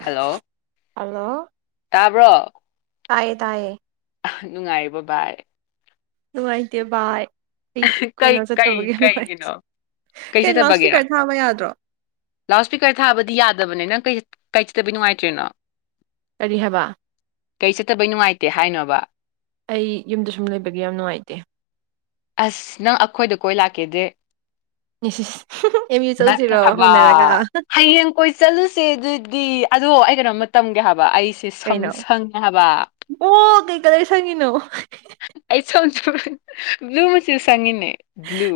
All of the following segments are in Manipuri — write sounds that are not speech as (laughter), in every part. ꯍꯜꯂꯣ ꯇꯥꯕ꯭ꯔꯣ ꯀꯥꯏꯗꯥꯌꯦ ꯅꯨꯡꯉꯥꯏꯔꯤꯕ ꯚꯥꯏ ꯋꯥꯗꯤ ꯕꯥꯏ ꯀꯩ ꯀꯩ ꯀꯩꯒꯤꯅꯣ ꯀꯩ ꯂꯥꯎꯠ ꯆꯠꯇꯕꯒꯦꯔꯥ ꯏꯁꯄꯤꯀꯔ ꯊꯥꯕ ꯌꯥꯗ꯭ꯔꯣ ꯂꯥꯎꯠ ꯏꯁꯄꯤꯀꯔ ꯊꯥꯕꯗꯤ ꯌꯥꯗꯕꯅꯤ ꯅꯪ ꯀꯩ ꯀꯩꯆꯗꯕ ꯅꯨꯡꯉꯥꯏꯇꯔꯅꯣ ꯀꯔꯤ ꯍꯥꯏꯕ ꯀꯩ ꯆꯠꯇꯕꯩ ꯅꯨꯡꯉꯥꯏꯇꯦ ꯍꯥꯏꯅꯣꯕ ꯑꯩ ꯌꯨꯝꯗ ꯁꯨꯝ ꯂꯩꯕꯒꯤ ꯌꯥꯝ ꯅꯨꯡꯉꯥꯏꯇꯦ ꯑꯁ ꯅꯪ ꯑꯩꯈꯣꯏꯗ ꯀꯣꯏ ꯂꯥꯛꯀꯦꯗ ꯏꯁ ꯑꯦꯝ ꯌꯨ ꯆꯧꯁꯤꯔꯣ ꯅꯠꯇ꯭ꯔꯕ ꯍꯧꯅꯔꯒ ꯍꯌꯦꯡ ꯀꯣꯏ ꯆꯠꯂꯨꯁꯦ ꯑꯗꯨꯗꯤ ꯑꯗꯣ ꯀꯩꯅ ꯇꯝꯒꯦ ꯍꯥꯏꯕ ꯑꯩ ꯁꯤ ꯁꯝ ꯀꯩꯅꯣ ꯁꯪꯦ ꯍꯥꯏꯕ ꯀꯗꯥꯏ ꯁꯪꯉꯅꯣ ꯑꯩ ꯁꯣꯟꯝ ꯭ꯂꯨ ꯃꯁꯨꯁꯨ ꯆꯪꯉꯤꯅꯦ ꯕ꯭ꯂ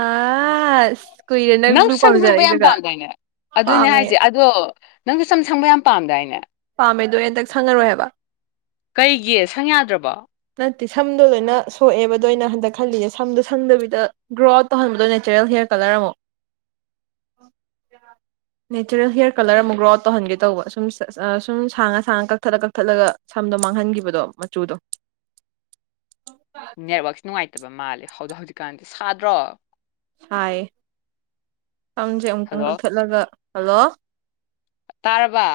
ꯑꯁ ꯀꯨꯏꯔꯦ ꯅꯪ ꯕ꯭ꯂꯨ ꯁꯪ ꯍꯪꯕ ꯌꯥꯝ ꯄꯥꯝꯖꯔꯛꯏꯗꯨꯒ ꯄꯥꯝꯗꯥꯏꯅꯦ ꯑꯗꯨꯅꯦ ꯄꯥꯝꯃꯦ ꯍꯥꯏꯁꯦ ꯑꯗꯣ ꯅꯪꯁꯨꯣ ꯁꯝ ꯁꯪꯕ ꯌꯥꯝ ꯄꯥꯝꯗꯥꯏꯅꯦ ꯄꯥꯝꯃꯦꯗꯣ ꯍꯟꯇꯛ ꯁꯪꯉꯔꯣꯏ ꯍꯥꯏꯕ ꯀꯩꯒꯤ ꯁꯪ ꯌꯥꯗ꯭ꯔꯕꯣ ꯅꯠꯇꯦ ꯁꯝꯗꯣ ꯂꯣꯏꯅ ꯁꯣꯛꯑꯦꯕꯗꯣ ꯑꯩꯅ ꯍꯟꯗꯛ ꯈꯜꯂꯤꯁꯦ ꯁꯝꯗꯣ ꯁꯪꯗꯕꯤꯗ ꯒ꯭ꯔꯣ ꯑꯥꯎꯠ ꯇꯧꯍꯟꯕꯗꯣ ꯅꯦꯆꯔꯦꯜ ꯍꯦꯌꯔ ꯀꯂꯔ ꯑꯃꯨꯛ ꯅꯦꯆꯔꯦꯜ ꯍꯦꯌꯔ ꯀꯂꯔ ꯑꯃꯨꯛ ꯒ꯭ꯔꯣ ꯑꯥꯎꯠ ꯇꯧꯍꯟꯒꯦ ꯇꯧꯕ ꯁꯨꯝ ꯁꯨꯝ ꯁꯥꯡꯉ ꯁꯥꯡꯉ ꯀꯛꯊꯠꯂ ꯀꯛꯊꯠꯂꯒ ꯁꯝꯗꯣ ꯃꯥꯡꯍꯟꯈꯤꯕꯗꯣ ꯃꯆꯨꯗꯣ ꯎ ꯅꯦꯠꯋꯔꯥꯛꯁ ꯅꯨꯡꯉꯥꯏꯇꯕ ꯃꯥꯜꯂꯦ ꯍꯧꯖꯤꯛ ꯍꯧꯖꯤꯛꯀꯥꯟꯗꯤ ꯁꯥꯗ꯭ꯔꯣ ꯁꯥꯏ ꯐꯝꯁꯦ ꯑꯃꯨꯛꯇꯪ ꯍꯜꯂꯣ ꯀꯛꯊꯠꯂꯒ ꯍꯜꯂꯣ ꯇꯥꯔꯕ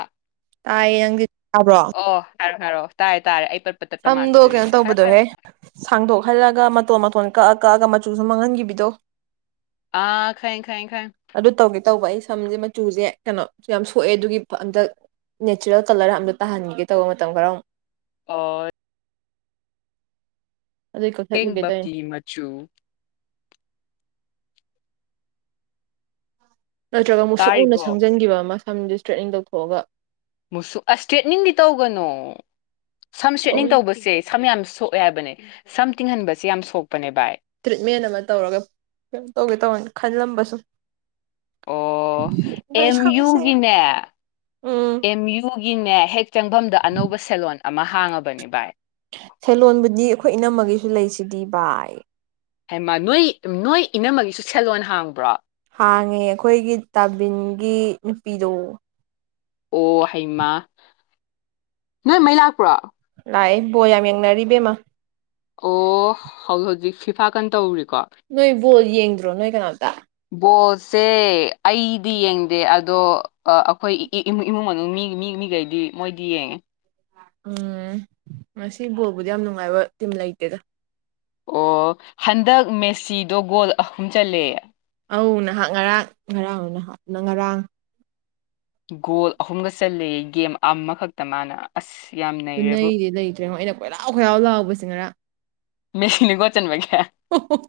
ꯇꯥꯏ ꯌꯥꯪ ꯇꯥꯕ꯭ꯔꯣ ꯑꯣ ꯍꯥꯏꯔꯣ ꯇꯔꯦ ꯇꯥꯔꯦ ꯄꯠꯄ ꯇꯠꯄ ꯁꯝꯗꯣ ꯀꯩꯅꯣ ꯃꯥꯟꯕꯗꯨꯒꯤꯅꯦ ꯍꯥꯏꯔꯣ ꯍꯥꯏꯔꯣ ꯇꯧꯕꯗꯣꯍꯦ ꯁꯥꯡꯗꯣꯛꯍꯜꯂꯒ ꯃꯇꯣꯟ ꯃꯇꯣꯟ ꯀꯛꯑ ꯀꯛꯑꯒ ꯃꯆꯨꯁꯨ ꯃꯥꯡꯍꯟꯈꯤꯕꯗꯣ ꯑꯥ ꯈꯥꯏ ꯈꯥꯏ ꯈꯥꯏ ꯇꯧꯒꯦ ꯇꯧꯕ ꯑꯩ ꯁꯝꯁꯦ ꯃꯆꯨꯁꯦ ꯀꯩꯅꯣꯁꯨ ꯌꯥꯝ ꯁꯣꯛꯑꯦ ꯑꯗꯨꯒꯤ ꯑꯝꯇ ꯅꯦꯆꯔꯦꯜ ꯀꯂꯔ ꯑꯝꯇ ꯇꯥꯍꯟꯒꯦ ꯇꯧꯕ ꯃꯇꯝ ꯈꯔ ꯑꯃꯨꯛ ꯍꯣꯏ ꯑꯗꯨꯏ ꯇꯦꯡ ꯀꯛꯊꯠꯂꯨꯒꯦ ꯇꯧꯅꯤ ꯞꯤ ꯃꯆꯨ ꯅꯠꯇ꯭ꯔꯒ ꯃꯨꯛꯁꯨꯛ ꯃꯨꯟꯅ ꯇꯥꯔꯤꯕꯣ ꯁꯪꯖꯟꯈꯤꯕ ꯑꯃ ꯁꯝꯗꯤ ꯏꯁꯇ꯭ꯔꯦꯠꯅꯤꯡ ꯇꯧꯊꯣꯛꯑꯒ ꯃꯨꯁꯨ ꯑꯁ ꯏꯁꯇ꯭ꯔꯦꯠꯅꯤꯡꯗꯤ ꯇꯧꯒꯅꯣ ꯁꯝ ꯁꯦꯠꯅꯤꯡ ꯑꯧ ꯇꯧꯕꯁꯦ ꯁꯝ ꯌꯥꯝ ꯁꯣꯛꯑꯦ ꯍꯥꯏꯕꯅꯦ ꯁꯝ ꯊꯤꯡꯍꯟꯕꯁꯤ ꯌꯥꯝ ꯁꯣꯛꯄꯅꯦ ꯚꯥꯏ ꯇ꯭ꯔꯤꯠꯃꯦꯟ ꯑꯃ ꯇꯧꯔꯒ ꯀꯩꯅ ꯇꯧꯒꯦ ꯇꯧꯋꯦꯅ ꯈꯜꯂꯝꯕꯁꯨ ꯑꯣ ꯑꯗꯣ ꯑꯦꯝ ꯏꯁꯝꯁꯦ ꯌꯨꯒꯤꯅꯦ ꯎꯝ ꯑꯦꯝ ꯌꯨꯒꯤꯅꯦ ꯍꯦꯛ ꯆꯪꯐꯝꯗ ꯑꯅꯧꯕ ꯁꯦꯂꯣꯟ ꯑꯃ ꯍꯥꯡꯉꯕꯅꯤ ꯚꯥꯏ ꯁꯦꯂꯣꯟꯕꯨꯗꯤ ꯑꯩꯈꯣꯏ ꯏꯅꯝꯃꯒꯤꯁꯨ ꯂꯩꯁꯤꯗꯤ ꯚꯥꯏ ꯍꯦꯃ ꯅꯣꯏ ꯅꯣꯏ ꯏꯅꯝꯃꯒꯤꯁꯨ ꯁꯦꯜꯂꯣꯟ ꯍꯥꯡꯕ꯭ꯔꯣ ꯍꯥꯡꯉꯦ ꯑꯩꯈꯣꯏꯒꯤ ꯇꯥꯕꯤꯟꯒꯤ ꯅꯨꯄꯤꯗꯣ ꯑꯣ ꯍꯩꯃꯥ ꯅꯣꯏ ꯃꯩ ꯂꯥꯛꯄ꯭ꯔꯣ ꯀꯥꯏ ꯕꯣ ꯌꯥꯝ ꯌꯦꯡꯅꯔꯤꯕꯕꯦꯝꯃ ꯑꯣ ꯍꯧꯖꯤꯛ ꯍꯧꯖꯤꯛ ꯐꯤꯐꯥ ꯀꯟ ꯇꯧꯔꯔꯤꯕ ꯅ ꯣꯜ ꯌꯦꯡ ꯣ ꯅꯣꯏ ꯀꯅꯥꯣ ꯕꯣꯠꯁꯦ ꯑꯩꯗꯤ ꯌꯦꯡꯗꯦ ꯑꯗꯣ ꯑꯩꯈꯣꯏ ꯏꯃꯨꯡ ꯃꯅꯨꯡ ꯃꯤ ꯃꯤ ꯃꯤꯈꯩꯗꯤ ꯃꯣꯏꯗꯤ ꯌꯦꯡꯉꯦ ꯎꯝ ꯉꯁꯤ ꯕꯣꯜꯕꯨꯗꯤ ꯌꯥꯝ ꯅꯨꯡꯉꯥꯏꯕ ꯇꯤꯝ ꯂꯩꯇꯦꯗ ꯑꯣ ꯍꯟꯗꯛ ꯃꯦꯁꯤꯗꯣ ꯒꯣꯜ ꯑꯍꯨꯝ ꯆꯜꯂꯦ ꯑ ꯅꯍꯥꯛ ꯉꯔꯥꯡ ꯉꯔꯥꯡ ꯅꯍꯥꯛꯅ ꯉꯔꯥꯡ ꯒꯣꯜ ꯑꯍꯨꯝꯒ ꯆꯂ ꯒꯦꯝ ꯑꯃꯈꯛꯇ ꯃꯥꯅ ꯑꯁ ꯌꯥꯝ ꯅꯩꯔꯦꯕꯨ ꯄꯨꯅꯩꯗꯤ ꯂꯩꯇ꯭ꯔꯦꯉꯣ ꯑꯩꯅ ꯀꯣꯏꯂꯥꯎ ꯈꯣꯏꯔꯥꯎ ꯂꯥꯎꯕꯁꯤ ꯉꯔ ꯃꯦꯁꯅꯤꯒꯣꯆꯟꯕ ꯑꯣ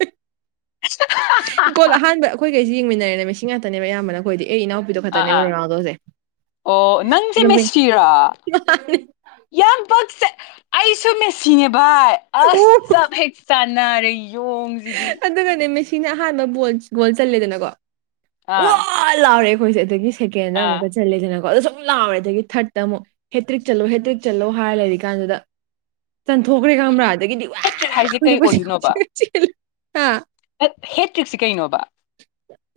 ꯏꯪꯀꯣꯜ ꯑꯍꯥꯟꯕ ꯑꯩꯈꯣꯏ ꯀꯩꯁꯤ ꯌꯦꯡꯃꯤꯟꯅꯔꯦꯅꯦ ꯃꯤꯁꯤꯡ ꯉꯥꯛꯇꯅꯦꯕꯌꯥꯝꯕꯅ ꯑꯩꯈꯣꯏꯗꯤ ꯑꯩ ꯏꯅꯥꯎꯄꯤꯗꯣ ꯑ ꯈꯛꯇꯅꯦꯕ ꯑ ꯔꯣꯅꯥꯜꯗꯣꯁꯦ ꯑꯣ ꯅꯪꯁꯦ ꯑꯗꯨꯝ ꯃꯁꯤꯔ ꯌꯥ ꯑꯩꯁꯨ ꯃꯦ ꯁꯤꯉ ꯕꯥꯏ ꯑꯣ ꯑꯕ ꯍꯦꯆ ꯆꯥꯟ ꯔꯦ ꯌꯣꯡꯁꯤꯗꯤ ꯁꯤꯅ ꯑꯍꯥꯟꯕ ꯣ ꯒꯣꯜ ꯆꯜꯂꯦꯗꯅꯀꯣ ꯑꯣ ꯑꯥ ꯑꯜꯥꯔ ꯍꯣꯏꯁꯦ ꯑꯗꯒꯤ ꯊꯦꯅ ꯑꯥ ꯑꯃꯨꯀ ꯆꯠꯂꯗꯅ ꯀ ꯂꯥꯎꯔꯦ ꯑꯗꯒꯤ ꯊꯥꯔꯠꯇ ꯑꯃꯨꯛ ꯍꯦꯛꯇ꯭ꯔꯤꯛ ꯆꯠꯂꯨ ꯍꯦꯇ꯭ꯔꯤꯛ ꯆꯠꯂꯨ ꯍꯥꯏꯔ ꯂꯩꯔꯤꯀꯥꯟꯗꯨꯗ ꯆꯟꯊꯣꯛꯈ꯭ꯔꯦ ꯈꯪꯕ꯭ꯔꯥ ꯑꯗꯒꯤꯗꯤ ꯋꯥ ꯍꯦꯇ꯭ꯔꯤꯛ ꯍꯥꯏꯁꯦ ꯑꯩꯈꯣꯏꯁꯦ ꯀꯣꯏꯁꯦ ꯀꯧꯁ ꯍꯥꯥ ꯍꯦꯠꯇ꯭ꯔꯤꯛꯁꯤ ꯀꯩꯅꯣꯕ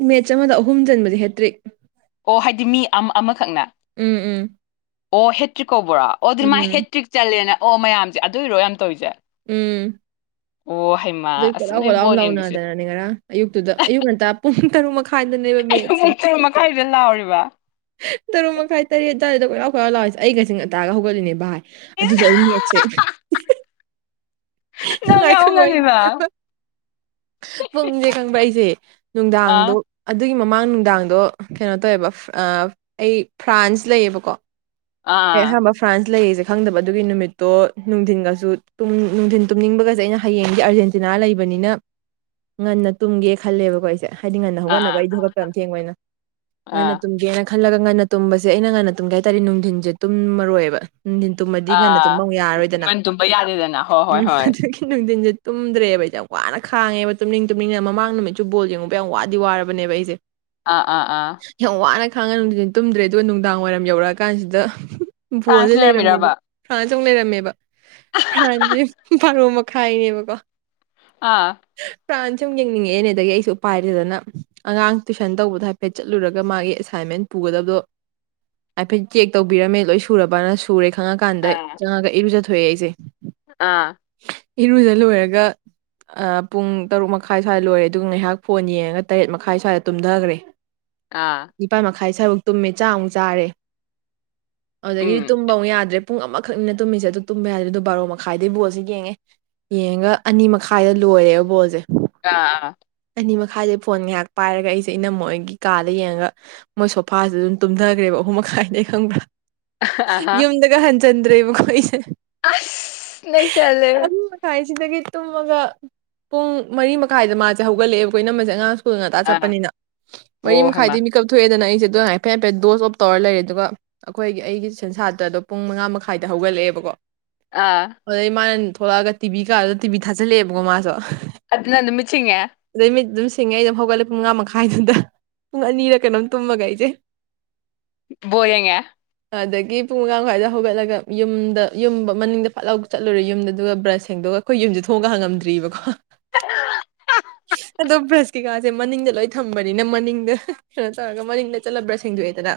ꯃꯦꯠꯆ ꯑꯃꯗ ꯑꯍꯨꯝ ꯆꯟꯕꯗꯤ ꯍꯦꯠꯇ꯭ꯔꯤ ꯑꯣ ꯍꯥꯏꯗꯤ ꯃꯤ ꯑꯃ ꯑꯃꯈꯛꯅ ꯎꯝ ꯎꯝ ꯑꯣ ꯍꯦꯠ ꯀꯕ꯭ꯔꯣ ꯑꯣ ꯑꯗꯨ ꯃꯥ ꯎꯝ ꯍꯦꯇ꯭ꯔꯤꯛ ꯆꯠꯂꯦꯅ ꯑꯣ ꯃꯌꯥꯝꯁꯦ ꯑꯗꯨꯏꯔꯣ ꯌꯥꯝ ꯇꯧꯔꯤꯁꯦ ꯎꯝ ꯑꯣ ꯍꯩꯃꯥ ꯑꯗꯨꯏ ꯑꯁ ꯈꯣꯠꯂꯥꯎ ꯅꯣꯏ ꯈꯣꯠꯂꯥꯎ ꯕꯣꯜ ꯌꯦꯡꯕꯁꯦ ꯂꯥꯎꯅꯗꯅꯅꯦ ꯉꯔ ꯑꯌꯨꯛꯇꯨꯗ ꯑꯌꯨꯛ ꯉꯟꯇꯥ ꯄꯨꯡ ꯇꯔꯨꯛ ꯃꯈꯥꯏꯗꯅꯦꯕ ꯃꯦꯠꯁꯦ ꯏꯗꯂ ꯑꯔꯤꯔꯤꯕ ꯇ ꯃ ꯀꯥꯏ ꯇꯔ ꯆ ꯆꯔꯤꯗ ꯀꯣꯏꯔꯥꯎ ꯀꯣꯏꯔꯥꯎ ꯂꯥꯎꯏꯁꯦ ꯑꯩꯒꯆꯤꯡ ꯑ ꯇꯇꯥꯒ ꯍꯧꯒꯠꯂꯤꯅꯦ ꯚ ꯍꯥꯏ ꯑꯗꯨꯗꯣ ꯏꯁ ꯑꯩ ꯃꯦꯠꯁꯦ ꯅꯪ ꯌꯥꯍꯧ ꯈꯣꯏ ꯋꯥꯔꯤꯅꯤ ꯉꯜꯂꯤꯕ ꯄꯨꯡꯁꯦ ꯈꯪꯕ ꯑꯩꯁꯦ ꯅꯨꯡꯗꯥꯡꯗꯣ ꯑꯥ ꯑꯗꯨꯒꯤ ꯃꯃꯥꯡ ꯅꯨꯡꯗꯥꯡꯗꯣ ꯀꯩꯅꯣ ꯇꯧꯋꯦꯕ ꯑꯩ ꯐ꯭ꯔꯥꯟꯁ ꯂꯩꯌꯦꯕꯀꯣ ꯑꯦ ꯍꯥ ꯑꯥ ꯃꯥ ꯐ꯭ꯔꯥꯟꯁ ꯂꯩꯁꯦ ꯈꯪꯗꯕ ꯑꯗꯨꯒꯤ ꯅꯨꯃꯤꯠꯇꯣ ꯅꯨꯡꯊꯤꯟꯒꯁꯨ ꯅꯨꯡꯊꯤꯟ ꯇꯨꯝꯅꯤꯡꯕꯒꯁꯦ ꯑꯩꯅ ꯍꯌꯦꯡꯗꯤ ꯑꯥꯔꯖꯦꯟꯇꯤꯅꯥ ꯂꯩꯕꯅꯤꯅ ꯉꯟꯅ ꯇꯨꯝꯒꯦ ꯈꯜꯂꯦꯕꯀꯣ ꯑꯩꯁꯦ ꯍꯥꯏꯗꯤ ꯉꯟꯅ ꯍꯧꯒꯠꯅꯕ ꯑꯥ ꯑꯩ ꯊꯕꯛꯇ ꯑ ꯊꯦꯡꯕꯣꯏꯅ ꯑꯥ ꯉꯟꯅ ꯑꯥ ꯇꯨꯝꯒꯦꯅ ꯍꯜꯂꯒ ꯉꯟꯅꯨꯝꯕꯁꯦ ꯑꯩꯅ ꯉꯟꯅ ꯇꯨꯝꯒꯦ ꯍꯥꯏꯥꯔꯗꯤ ꯅꯨꯡꯊꯤꯟꯁꯤ ꯇꯨꯝ ꯃꯔꯣꯏꯑꯕ ꯅꯨꯡꯊꯤꯟ ꯇꯨꯝꯃꯗꯤ ꯉꯟꯅ ꯇꯨꯝꯕ ꯑꯥ ꯑꯃꯨꯛ ꯌꯥꯔꯔꯣꯏꯗꯅ ꯃꯟ ꯇꯨꯝꯕ ꯌꯥꯗꯦꯗꯅ ꯍꯣꯏ ꯍꯣꯏ ꯎꯝ ꯍꯣꯏ ꯑꯗꯨꯒꯤ ꯅꯨꯡꯊꯤꯟꯁꯦ ꯇꯨꯝꯗ꯭ꯔꯦꯕ ꯑꯩꯁꯦ ꯌꯥꯝ ꯋꯥꯅ ꯈꯥꯡꯉꯦꯕ ꯇꯨꯝꯅꯤꯡ ꯇꯨꯝꯅꯤꯡꯗ ꯃꯃꯥꯡ ꯅꯨꯃꯤꯠꯁꯨ ꯕꯣꯜ ꯌꯦꯡꯉꯨꯕ ꯌꯥꯝ ꯋꯥꯗꯤ ꯋꯥꯔꯕꯅꯦꯕ ꯑꯩꯁꯦ ꯑꯥ ꯑꯥ ꯑꯥ ꯊꯥꯡ ꯉꯥꯅꯨꯡꯗꯨꯅ ꯇꯨꯝꯗ꯭ꯔꯦ ꯑꯗꯨꯒ ꯅꯨꯡꯗꯥꯡ ꯋꯥꯏꯔꯝ ꯌꯧꯔꯛꯑꯀꯥꯟꯁꯤꯗ ꯕꯣꯜꯗꯦ ꯐ꯭ꯔꯥꯟꯁ ꯂꯩꯔꯝꯃꯦꯕ ꯂꯩꯔꯝꯃꯤꯔꯕ ꯐꯔ ꯇ ꯂꯩꯔꯝꯃꯦꯕ ꯐꯥꯟꯁꯦ ꯐꯥꯔꯣ ꯃꯈꯥꯏꯅꯦꯕꯀꯣ ꯑꯥ ꯄꯨꯔꯥꯟꯅ ꯁꯨꯝ ꯌꯦꯡꯅꯤꯡꯉꯛꯑꯦꯅꯦ ꯑꯗꯒꯤ ꯑꯩꯁꯨ ꯎ ꯄꯥꯏꯗꯗꯅ ꯑꯉꯥꯡ ꯇꯨꯏꯁꯟ ꯇꯧꯕꯗꯣ ꯍꯥꯏꯐꯦꯠ ꯆꯠꯂꯨꯔꯒ ꯃꯥꯒꯤ ꯑꯦꯁꯥꯏꯟꯃꯦꯟ ꯄꯨꯒꯗꯕꯗꯣ ꯍꯥꯏꯐꯦꯠ ꯆꯦꯛ ꯇꯧꯕꯤꯔꯝꯃꯦ ꯂꯣꯏ ꯁꯨꯔꯕꯅ ꯁꯨꯔꯦ ꯊꯥ ꯀꯗ ꯑꯥ ꯆ ꯀꯕꯤ ꯊꯣꯛꯑꯦ ꯑꯩꯁꯦ ꯑꯥ ꯏꯔꯨꯖ ꯂꯣꯏꯔꯒ ꯄꯨꯡ ꯇꯔꯨꯛ ꯃꯈꯥꯏ ꯁ꯭ꯋꯥꯏꯗ ꯂꯣꯏꯔꯦ ꯑꯗꯨꯒ ꯉꯥꯏꯍꯥꯛ ꯐꯣꯟ ꯌꯦꯡꯉꯒ ꯇꯔꯦꯠ ꯃꯈꯥꯏ ꯁ꯭ꯋꯥꯏꯗ ꯇꯨꯝꯊꯈ꯭ꯔꯦ ꯑꯥ ꯇꯪꯈꯥꯏ ꯁꯔꯨꯛ ꯇꯨꯝꯃꯦ ꯆꯥꯛ ꯑꯃꯨꯛ ꯆꯥꯔꯦ ꯑꯗꯨꯗꯒꯤꯗꯤ ꯎꯝ ꯇꯨꯝꯕ ꯑꯃꯨꯛ ꯌꯥꯗ꯭ꯔꯦ ꯄꯨꯡ ꯑꯃꯈꯛꯅꯤꯅ ꯇꯨꯝꯃꯤꯁꯦ ꯑꯗꯨ ꯇꯨꯝꯕ ꯌꯥꯗ꯭ꯔꯦ ꯑꯗꯣ ꯕꯥꯔꯣ ꯃꯈꯥꯏꯗ ꯕꯣꯜꯁꯦ ꯌꯦꯡꯉꯦ ꯌꯦꯡꯉꯒ ꯑꯅꯤ ꯃꯈꯥꯏꯗ ꯂꯣꯏꯔꯦꯕ ꯕꯣꯜꯁꯦ ꯑꯥ ꯑꯥ ꯑꯅꯤ ꯃꯈꯥꯏꯁꯦ ꯐꯣꯟ ꯉꯥꯏꯍꯥꯛ ꯄꯥꯏꯔꯒ ꯑꯩꯁꯦ ꯑꯩꯅꯃ ꯑꯩꯒꯤ ꯀꯥꯗ ꯌꯦꯡꯉꯒ ꯃꯣꯏ ꯁꯣꯐꯥꯁꯨ ꯑꯗꯨꯝ ꯇꯨꯝꯊꯈ꯭ꯔꯦꯕ ꯑꯍꯨꯝ ꯃꯈꯥꯏꯗꯩ ꯈꯪꯕ꯭ꯔꯥ ꯑꯍꯥ ꯌꯨꯝꯗꯒ ꯍꯟ ꯆꯟꯗ꯭ꯔꯦꯕ ꯃꯈꯣꯏ ꯑꯁ ꯂꯩ ꯆꯂꯦ ꯁꯤꯗꯒꯤ ꯇꯨꯝꯃꯒ ꯄꯨꯡ ꯃꯔꯤ ꯃꯈꯥꯏꯗ ꯃꯥ ꯁ ꯍꯧꯒꯠꯂꯛꯑꯦ ꯑꯩꯈꯣꯏ ꯃꯁ ꯑꯉꯥꯡ ꯊꯨ ꯉꯇꯥ ꯑꯥ ꯆꯠꯄꯅꯤꯅ ꯃꯔꯤ ꯑꯣ ꯍꯩꯃ ꯃꯈꯥꯏꯗꯤ ꯃꯤꯀꯞ ꯊꯣꯛꯑꯦꯗꯅ ꯑꯩꯁꯤꯗ ꯑꯗꯨ ꯍꯥꯏꯐꯦꯠ ꯍꯥꯏꯐꯦꯠ ꯗꯣꯁ ꯑꯣꯞ ꯇꯧꯔ ꯂꯩꯔꯦ ꯑꯗꯨꯒ ꯑꯩꯈꯣꯏꯒꯤ ꯑꯩꯒꯤ ꯁꯦꯟꯁꯥꯇ꯭ꯔ ꯑꯗꯣ ꯄꯨꯡ ꯃꯉꯥ ꯃꯈꯥꯏꯗ ꯍꯧꯒꯠꯂꯛꯑꯦꯕꯀꯣ ꯑꯥ ꯑꯗ ꯏꯃꯅ ꯊꯣꯛꯂꯛꯑꯒ ꯇꯤꯕꯤ ꯀꯥꯗꯨꯗ ꯇꯤꯕꯤꯤ ꯊꯥꯜꯂꯛꯑꯦꯕꯀ ꯃꯥꯁꯨ ꯑꯗꯨ ꯅ ꯅꯨꯃꯤꯁꯤꯉ ꯑꯗꯩ ꯃꯤꯠ ꯑꯗꯨꯝ ꯁꯤꯡꯉꯦ ꯑꯩ ꯑꯗꯨꯝ ꯍꯧꯒꯠꯂꯦ ꯄꯨꯡ ꯃꯉꯥ ꯃꯈꯥꯏꯗꯨꯝꯗ ꯄꯨꯡ ꯑꯅꯤꯗ ꯀꯩꯅꯣꯝ ꯇꯨꯝꯃꯒ ꯑꯩꯁꯦ ꯔꯦꯉ ꯑꯗꯒꯤ ꯄꯨꯡ ꯃꯉꯥꯡ ꯃꯈꯋꯥꯏꯗ ꯍꯧꯒꯠꯂꯒ ꯌꯨꯝꯗ ꯌꯨꯝ ꯃꯅꯤꯡꯗ ꯄꯠꯂꯥꯎ ꯆꯠꯂꯨꯔꯦ ꯌꯨꯝꯗ ꯑꯗꯨꯒ ꯕ꯭ꯔꯁ ꯁꯦꯡꯗꯣꯛꯒ ꯑꯩꯈꯣꯏ ꯌꯨꯝꯁꯦ ꯊꯣꯡꯉ ꯍꯪꯉꯝꯗ꯭ꯔꯤꯕꯀꯣ (unintelligible) ꯑꯗꯣ ꯕ꯭ꯔꯁ ꯀꯩꯀꯥꯁꯦ ꯃꯅꯤꯡꯗ ꯂꯣꯏ ꯊꯝꯕꯅꯤꯅ ꯃꯅꯤꯡꯗ ꯀꯩꯅꯣ ꯇꯧꯔꯒ ꯃꯅꯤꯡꯗ ꯆꯠꯂꯕ꯭ꯔꯥ ꯁꯦꯡꯗꯣꯛꯑꯦꯗꯅ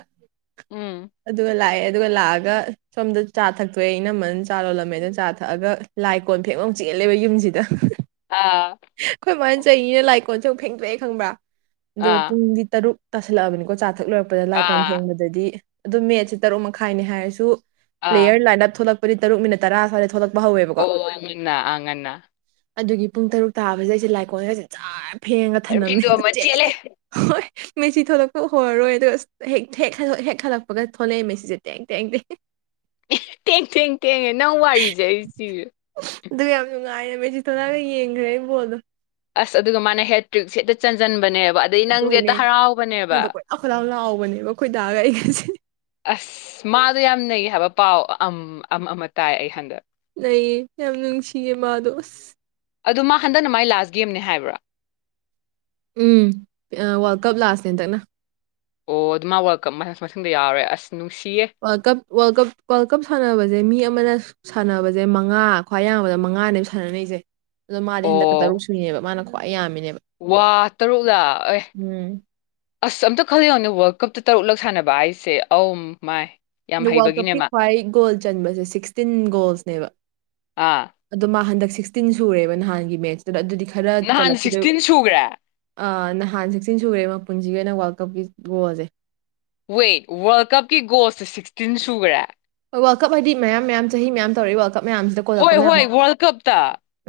ꯎꯝ ꯑꯗꯨ ꯂꯑ ꯑꯗꯨꯒ ꯂꯥꯛꯑꯒ ꯁꯣꯝꯗ ꯆꯥ ꯊꯛꯇꯣꯛꯑꯦ ꯑꯩꯅꯃꯅ ꯆꯥ ꯂꯣꯜꯂꯝꯃꯦ ꯑꯣ ꯆꯥ ꯊꯛꯑꯒ ꯂꯥꯏ ꯀꯣꯟ ꯐꯦꯛꯃ ꯆꯦꯜꯂꯦꯕ ꯌꯨꯝꯁꯤꯗ ꯑꯥ ꯑꯩꯣꯏ ꯃꯥꯏꯟ ꯆꯩꯅꯤꯅ ꯂꯥꯏꯀꯣꯟꯦꯨꯛ ꯐꯦꯡꯗꯣꯛꯑꯦ ꯈꯪꯕ꯭ꯔꯥ ꯑꯗꯨꯒ ꯑꯥ ꯄꯨꯡꯗꯤ ꯇꯔꯨꯛ ꯇꯁꯦ ꯂꯥꯛꯑꯅꯤꯣ ꯆꯥ ꯊꯛꯂꯣꯏꯨꯔꯛꯄꯗ ꯂꯥꯏꯀꯣꯟ ꯑꯥ ꯐꯦꯡꯕꯗꯗꯤ ꯑꯗꯨꯣ ꯃꯦꯠꯁꯦ ꯇꯔꯨꯛ ꯃꯈꯥꯏꯅꯦ ꯍꯥꯏꯔꯁꯨ ꯑꯥ ꯄ꯭ꯂꯦꯟ ꯂꯥꯏꯟ ꯊꯣ ꯂ ꯄꯔꯤ ꯇꯔꯨ ꯃꯤꯅꯤꯠꯔꯥ ꯁ꯭ꯋꯥꯗ ꯊꯣꯛꯂꯛ ꯑꯣꯅꯥ ꯑꯉꯅꯥ ꯑꯗꯨꯒꯤ ꯄꯨꯡ ꯇꯔꯨꯛ ꯇꯥꯕꯁꯗ ꯑꯩꯁꯦ ꯂꯥꯏ ꯑꯩꯈꯣꯏꯁꯦ ꯆꯥ ꯐꯦꯡꯒ ꯊꯝꯂꯝꯝꯃꯦ ꯐꯦꯡꯗꯣꯛ ꯑꯗꯨ ꯑꯃ ꯆꯦꯜꯂꯦ ꯆꯦꯜꯂꯛꯑꯦ ꯍꯣꯏ ꯃꯦꯆꯤ ꯊꯣꯛꯂꯛꯄ ꯍꯔꯔꯣꯏ ꯑꯗꯣ ꯑ ꯍꯦꯛ ꯍꯜꯂꯛꯄꯒ ꯊꯣꯛꯂꯛꯑꯦ ꯃꯦꯆꯁꯦ ꯇꯦꯡ ꯇꯦꯡ ꯇꯦꯡ ꯊꯦꯡ ꯊꯦꯡ ꯊꯦꯡꯉꯦ ꯅꯪ ꯋꯥꯔꯤꯁꯦ ꯑꯩ ꯁꯤꯁꯦ ꯑꯗꯨ ꯌꯥꯝ ꯅꯨꯡꯉꯥꯏꯔꯦꯕ ꯑꯩ ꯆꯤꯊꯣꯔꯒ ꯌꯦꯡꯈ꯭ꯔꯦ ꯏꯕꯣꯜꯗꯣ ꯑꯁ ꯑꯗꯨꯒ ꯃꯥꯅ ꯍꯦꯇ꯭ꯔꯤꯛꯁꯦꯛꯇ ꯆꯟꯁꯤꯟꯕꯅꯦꯕ ꯑꯗꯩ ꯅꯪꯁꯦ ꯑꯗꯨꯅꯦ ꯍꯦꯛꯇ ꯍꯔꯥꯎꯕꯅꯦꯕ ꯇꯧꯕꯅꯦꯕ ꯑꯩꯈꯣꯏ ꯇꯥꯛꯑꯒ ꯑꯩꯁꯦ ꯑꯁ ꯃꯥꯗꯣ ꯌꯥꯝ ꯅꯩ ꯍꯥꯏꯕ ꯄꯥꯎ ꯑꯃ ꯇꯥꯏ ꯑꯩ ꯍꯟꯗꯛ ꯅ ꯌꯥꯝ ꯅꯅꯨꯡꯁꯤꯦ ꯃꯥꯗꯣꯁ ꯑꯗꯨ ꯃꯥ ꯍꯟꯗꯛꯅ ꯃꯥꯏ ꯂꯖ ꯒꯦꯝꯅꯦ ꯍꯥꯏꯕ꯭ꯔꯥ ꯎꯝ ꯋꯥꯔꯜ ꯀꯞ ꯂꯥꯁꯅꯦ ꯍꯟꯗꯛꯅ ꯑꯣ ꯑꯗꯨ ꯃꯥ ꯋꯦꯜꯀ ꯃꯊꯗ ꯌꯥꯎꯔꯦ ꯑꯁ ꯅꯨꯡꯁꯤꯌꯦ world cup world cup world cup ꯁꯥꯟꯅꯕꯁꯦ ꯃꯤ ꯑꯃꯅ ꯁꯥꯟꯅꯕꯁꯦ ꯃꯉꯥ ꯈ꯭ꯋꯥꯏ ꯌꯥꯡꯕꯗ ꯃꯉꯥꯅꯦꯕ ꯁꯥꯟꯅꯁꯦ ꯑꯗꯣ ꯃꯥꯗꯤ ꯍꯟꯗꯛꯛꯇ ꯑꯣ ꯇꯔꯨꯛ ꯁꯨꯏꯦꯕ ꯃꯥꯅ ꯌꯥꯝꯃꯤ ꯋꯥ ꯇꯔꯨꯛ ꯂꯥꯛ ꯑꯦ ꯎꯝ ꯑꯁ ꯑꯝꯇ ꯈꯜꯂꯤꯂ ꯌꯥꯎꯅꯦ ꯋ ꯀꯞꯇ ꯇꯔꯨꯛꯂꯛ ꯁꯥꯟꯅꯕ ꯍꯥꯏꯁꯦ ꯑꯝ ꯃꯥꯏ ꯌꯥꯝ ꯋꯥꯔꯜꯗ ꯍꯩꯕꯒꯤꯅꯦ ꯀꯞꯀꯤ ꯃꯥ ꯈ꯭ꯋꯥꯏ ꯒꯣꯜ ꯆꯟꯕꯁꯦ ꯁꯤꯛꯁꯇꯤꯟ ꯒꯣꯜꯁꯅꯦꯕ ꯑꯥ ꯑꯗꯣ ꯃꯥ ꯍꯟꯗꯛ ꯁꯤꯛꯁꯇꯤꯟ ꯁꯨꯔꯦꯕ ꯅꯍꯥꯟꯒꯤ ꯃꯦꯠꯁꯇꯨꯗ ꯑꯗꯨꯗꯤ ꯈꯔ ꯅꯍꯥꯟ ꯆꯜꯂꯛꯈꯤꯗꯣꯏ ꯁꯤꯛꯁꯇꯤꯟ ꯁꯨꯈ꯭ꯔꯦ ꯅꯍꯥꯟ ꯁꯤꯛꯇꯤꯟ ꯁꯨꯔꯦ ꯃꯄꯨꯟꯁꯤꯒꯤ ꯑꯣꯏꯅ ꯋꯥꯔꯜ ꯀꯞꯀꯤ ꯒꯣꯜꯁꯦ ꯋꯦꯠ ꯋꯥꯔꯜ ꯀꯞꯀꯤ ꯒꯣꯜꯁꯁꯦ ꯁꯤꯛꯁꯇꯤꯟ ꯁꯨꯈ꯭ꯔꯦ ꯋꯥꯀꯞ ꯍꯥꯏꯗꯤ ꯃꯌꯥꯝ ꯃꯌꯥꯝ ꯆꯍꯤ ꯃꯌꯥꯝ ꯇꯧꯔꯛꯏ ꯋꯥꯀꯞ ꯍꯣꯏ ꯍꯣꯏ ꯋꯥꯔꯜ ꯀꯞꯇ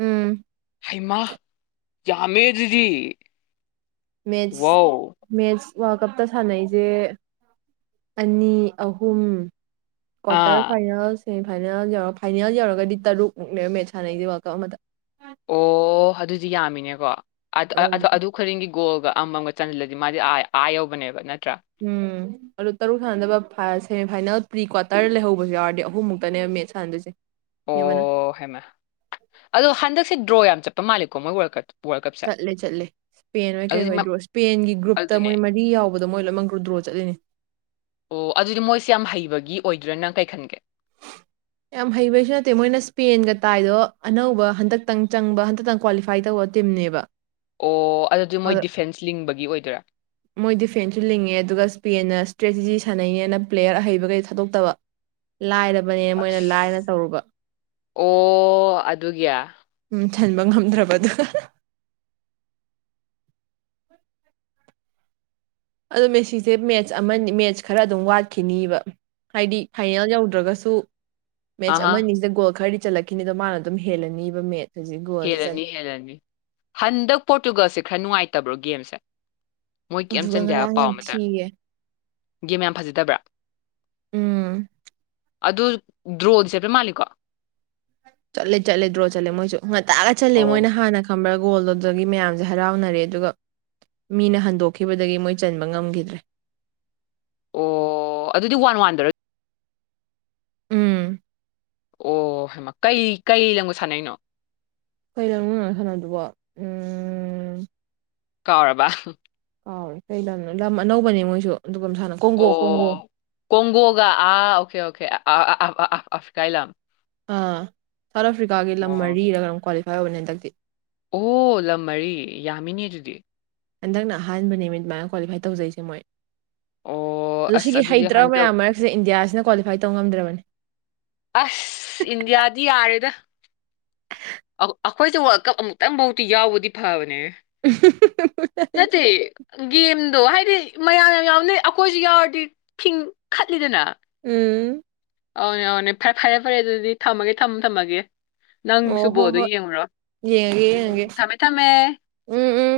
ꯎꯝ ꯍꯩꯃꯥ ꯌꯥꯃꯦ ꯑꯗꯨꯗꯤ ꯃꯦꯠ ꯋꯥꯎ ꯃꯦꯠ ꯋꯥꯔꯜ ꯀꯞꯇ ꯁꯥꯟꯅꯩꯁꯦ ꯑꯅꯤ ꯑꯍꯨꯝ ꯀ꯭ꯇꯔ ꯑꯥ ꯐꯥꯏꯅꯜꯁ ꯁꯦꯃꯤꯐꯥꯏꯅꯦꯜ ꯌꯧꯔ ꯐꯥꯏꯅꯦꯜ ꯌꯧꯔꯒꯗꯤ ꯇꯔꯨꯛꯨꯛꯦꯕ ꯃꯦꯠꯆ ꯁꯥꯟꯅꯩꯁꯗꯤ ꯋꯥꯔꯜ ꯀꯞ ꯑꯃꯗ ꯑꯣ ꯑꯗꯨꯗꯤ ꯌꯥꯝꯃꯤꯅꯦꯀꯣ ꯎꯝ ꯑꯗꯨ ꯈꯗꯤꯡꯒꯤꯒꯣꯛꯑꯒ ꯑꯃꯥꯡꯒ ꯆꯟꯁꯤꯜꯂꯗꯤ ꯃꯥꯗꯤ ꯑ ꯑꯥ ꯌꯧꯕꯅꯦꯕ ꯅꯠꯇ꯭ꯔꯥ ꯎꯝ ꯑꯗꯣ ꯇꯔꯨꯛ ꯁꯥꯟꯅꯗꯅꯕ ꯁꯦꯃꯤꯐꯥꯏꯅꯦꯜ ꯄ꯭ꯔꯤ ꯀ꯭ꯋꯥꯔꯇꯔ ꯂꯩꯍꯧꯕꯁꯨ ꯌꯥꯎꯔꯗꯤ ꯑꯍꯨꯝꯃꯨꯛꯇꯅꯦꯕ ꯃꯦꯠ ꯁꯥꯟꯅꯗꯣꯏꯁꯦ ꯃꯤ ꯑꯃꯅ ꯑꯣ ꯍꯩꯃꯥ ꯑꯗꯣ ꯍꯟꯗꯛꯁꯦ ꯗ꯭ꯔꯣ ꯌꯥꯝ ꯆꯠ ꯄ ꯃꯥꯜꯂꯤꯀꯣ ꯃꯣꯏ ꯋꯥꯔꯜ ꯀꯞ꯫ ꯋꯥꯔꯜ ꯀꯞꯁꯦ ꯆꯠꯂꯦ ꯆꯠꯂꯦ ꯏꯁꯄꯦꯟ ꯍꯣꯏ ꯑꯗꯨꯗꯤ ꯀꯩꯍꯣꯏ ꯃ- ꯗ꯭ꯔꯣ ꯏꯁꯄꯦꯟꯒꯤ ꯒ꯭ꯔꯨꯞꯇ ꯑꯗꯨꯅꯦ ꯃꯣꯏ ꯃꯔꯤ ꯌꯥꯎꯕ ꯑꯗꯣ ꯃꯣꯏ ꯂꯣꯏꯃꯛ ꯒ꯭ꯔꯨ ꯗ꯭ꯔꯣ ꯆꯠꯂꯤꯅꯦ꯫ ꯑꯣ ꯑꯗꯨꯗꯤ ꯃꯣꯏꯁꯦ ꯌꯥꯝ ꯍꯩꯕꯒꯤ ꯑꯣꯏꯗ꯭ꯔꯥ ꯅꯪ ꯀꯩ ꯈꯟꯒꯦ꯫ ꯌꯥꯝ ꯍꯩꯕꯩꯁꯨ ꯅꯠꯇꯦ ꯃꯣꯏꯅ ꯏꯁꯄꯦꯟꯒ ꯇꯥꯏꯗꯣ ꯑꯅꯧꯕ ꯍꯟꯗꯛꯇꯪ ꯆꯪꯕ ꯍꯟꯗꯛꯇꯪ ꯀ꯭ꯋꯥꯂꯤꯐꯥꯏ ꯇꯧꯕ ꯇꯤꯝꯅꯦꯕ꯫ ꯑꯣ꯫ ꯑꯗꯨꯗꯤ ꯃꯣꯏ ꯑꯗꯣ ꯗꯤꯐꯦꯟꯁ ꯂꯤꯡꯕꯒꯤ ꯑꯣꯏꯗꯣꯏꯔꯥ ꯃꯣꯏ ꯗꯤꯐꯦꯟꯁꯨ ꯂꯤꯡꯉꯦ ꯑꯗꯨꯒ ꯏꯁꯄꯦꯟꯅ ꯁꯇ꯭ꯔꯦꯇꯤꯖꯤ ꯁꯥꯟꯅꯩꯅꯦꯅ ꯄ꯭ꯂꯦꯌꯔ ꯑꯍꯩꯕꯈꯩ ꯊꯥꯗꯣꯛꯇꯕ ꯂꯥꯏꯔ ꯑꯁ ꯑꯣ ꯑꯗꯨꯒꯤ꯫ ꯎꯝ ꯊꯟꯕ ꯉꯝꯗ꯭ꯔꯕ ꯑꯗꯨꯒ꯫ ꯑꯗꯨ ꯃꯦꯁꯤꯁꯦ ꯃꯦꯠꯆ ꯑꯃꯅꯤ ꯃꯦꯠꯆ ꯈꯔ ꯑꯗꯨꯝ ꯋꯥꯠꯈꯤꯅꯤꯕ ꯍꯥꯏꯗꯤ ꯐꯥꯏꯅꯦꯜ ꯌꯧꯗ꯭ꯔꯒꯁꯨ꯫ ꯃꯦꯠꯆ ꯑꯍꯥ ꯑꯃꯅꯤꯁꯤꯗ ꯒꯣꯜ ꯈꯔꯗꯤ ꯆꯠꯂꯛꯈꯤꯅꯤꯗꯣ ꯃꯥꯅ ꯑꯗꯨꯝ ꯍꯦꯜꯂꯅꯤꯕ ꯃꯦꯠ꯫ ꯍꯦꯜꯂꯅꯤ ꯍꯦꯜꯂꯅꯤ ꯍꯟꯗꯛ ꯄꯣꯔꯇꯨꯒꯜꯁꯦ ꯈꯔ ꯅꯨꯡꯉꯥꯏ ꯇꯕ꯭ꯔꯣ ꯒꯦꯝꯁꯦ꯫ ꯃꯣꯏ ꯀꯩꯝ ꯑꯗꯨꯒ ꯆꯟꯗꯦ ꯍꯥꯏꯕ ꯉꯔꯥꯡ ꯄꯥꯎ ꯌꯥꯝ ꯑꯃꯇ ꯊꯤꯌꯦ꯫ ꯒꯦꯝ ꯌꯥꯝ ꯐꯖꯗꯕ꯭ꯔꯥ꯫ ꯎꯝ꯫ ꯑꯗꯨ ꯗ꯭ꯔꯣꯗꯤ ꯆꯠꯄ ꯃꯥꯜꯂꯤꯀꯣ꯫ ꯆꯠꯂꯦ ꯆꯠꯂꯦ ꯗ꯭ꯔꯣ ꯆꯠꯂꯦ ꯃꯣꯏꯁꯨ꯫ ꯉꯟꯇꯥꯒ ꯆꯜꯂꯦ ꯑꯣ ꯃꯣꯏꯅ ꯍꯥꯟꯅ ꯈꯡꯕ꯭ꯔꯥ꯫ ꯒꯣꯜ ꯑꯗꯨꯗꯒꯤ ꯃꯌꯥꯝꯁꯦ ꯍꯔꯥꯎꯅꯔꯦ ꯑꯗꯨꯒ ꯃꯤꯅ ꯍꯟꯗꯣꯛꯈꯤꯕꯗꯒꯤ ꯃꯣꯏ ꯆꯟꯕ ꯉꯝꯒꯤꯗ꯭ꯔꯦ꯫ ꯑꯣ ꯑꯗꯨꯗꯤ ꯋꯥꯟ ꯋꯥꯟꯗꯔꯣ ꯎꯝ꯫ ꯑꯣ ꯀꯩ ꯀꯩ ꯂꯝꯒ ꯁꯥꯟꯅꯩꯅꯣ꯫ ꯀꯩ ꯂꯝꯅꯣ ꯅꯍꯥꯟ ꯁꯥꯟꯅꯕꯗꯨꯕꯣ ꯎꯝ꯫ ꯀꯥꯎꯔꯕ꯫ ꯑꯥꯎ ꯀꯩ ꯂꯝꯅꯣ ꯂꯝ ꯑꯅꯧꯕꯅꯦ ꯃꯣꯏꯁꯨ꯫ ꯑꯗꯨꯒ ꯁꯥꯟꯅ ꯀꯣꯡꯒꯣ ꯀꯣꯡꯒꯣ ꯑꯣ ꯀꯣꯡꯒꯣꯒ ꯑꯥ ꯑꯣꯀꯦ ꯑꯣꯀꯦ꯫ ꯑꯥ ꯑꯥ ꯑꯥ ꯑꯁ ꯀꯥꯏ ꯂꯝ꯫ ꯑꯥ ꯁꯥꯎꯠ ꯑꯐ꯭ꯔꯤꯀꯥꯒꯤ ꯂꯝ ꯑꯣ ꯃꯔꯤꯔꯒꯨꯝ ꯀ꯭ꯋꯥꯂꯤ ꯐꯔꯕꯅꯦ ꯍꯟꯗꯛꯇꯤ꯫ ꯑꯣ ꯂꯝ ꯃꯔꯤ ꯌꯥꯝꯃꯤꯅꯦ ꯑꯗꯨꯗꯤ꯫ ꯍꯟꯗꯛꯅ ꯑꯍꯥꯟꯕ ꯅꯨꯃꯤꯠ ꯑꯗꯨꯃꯥꯏꯅ ꯀ꯭ꯋꯥꯂꯤꯐꯥꯏ ꯇꯧꯖꯩꯁꯦ ꯃꯣꯏ꯫ ꯑꯣ ꯑꯗꯨ ꯑꯁ ꯁꯤꯒꯤ ꯑꯗꯨꯗꯤ ꯍꯩꯇ꯭ꯔꯕ ꯍꯟꯗꯛ ꯃꯌꯥꯝ ꯃꯔꯛꯁꯦ ꯏꯟꯗꯤꯌꯥꯁꯤꯅ ꯀ꯭ꯋꯥꯂꯤꯐꯥꯏ ꯇꯧ ꯉꯝꯗ꯭ꯔꯕꯅꯤ꯫ ꯑꯁ ꯏꯟꯗꯤꯌꯥꯗꯤ ꯌꯥꯔꯦꯗ꯫ ꯑꯩꯈꯣꯏꯁꯦ ꯋꯥꯔꯜ ꯀꯞ ꯑꯃꯨꯛꯇꯪ ꯐꯥꯎꯗꯤ ꯌꯥꯎꯕꯗꯤ ꯐꯕꯅꯦꯍꯦ꯫ ꯅꯠꯇꯦ ꯒꯦꯝ꯫ ꯑꯗꯣ ꯍꯥꯏꯗꯤ ꯃꯌꯥꯝ ꯌꯥꯝ ꯌꯥꯎꯅ ꯑꯩꯈꯣꯏꯁꯨ ꯌꯥꯎꯔꯗꯤ ꯈꯤꯤꯡ ꯈꯠꯂꯤꯗꯅ ꯎꯝ ꯑꯧꯅꯦ ꯑꯧꯅꯦ ꯐꯔꯦ ꯐꯔꯦ ꯐꯔꯦ ꯑꯗꯨꯗꯤ ꯊꯝꯃꯒꯦ ꯊꯝꯃ ꯊꯝꯃꯒꯦ ꯅꯪ ꯑꯣ ꯍꯣ ꯕꯣꯗꯣ ꯍꯣꯏ ꯌꯦꯡꯉꯨꯔꯣ ꯌꯦꯡꯉꯒꯦ ꯌꯦꯡꯉꯒꯦ ꯎꯝ ꯊꯝꯃꯦ ꯊꯝꯃꯦ ꯎꯝ ꯎꯝ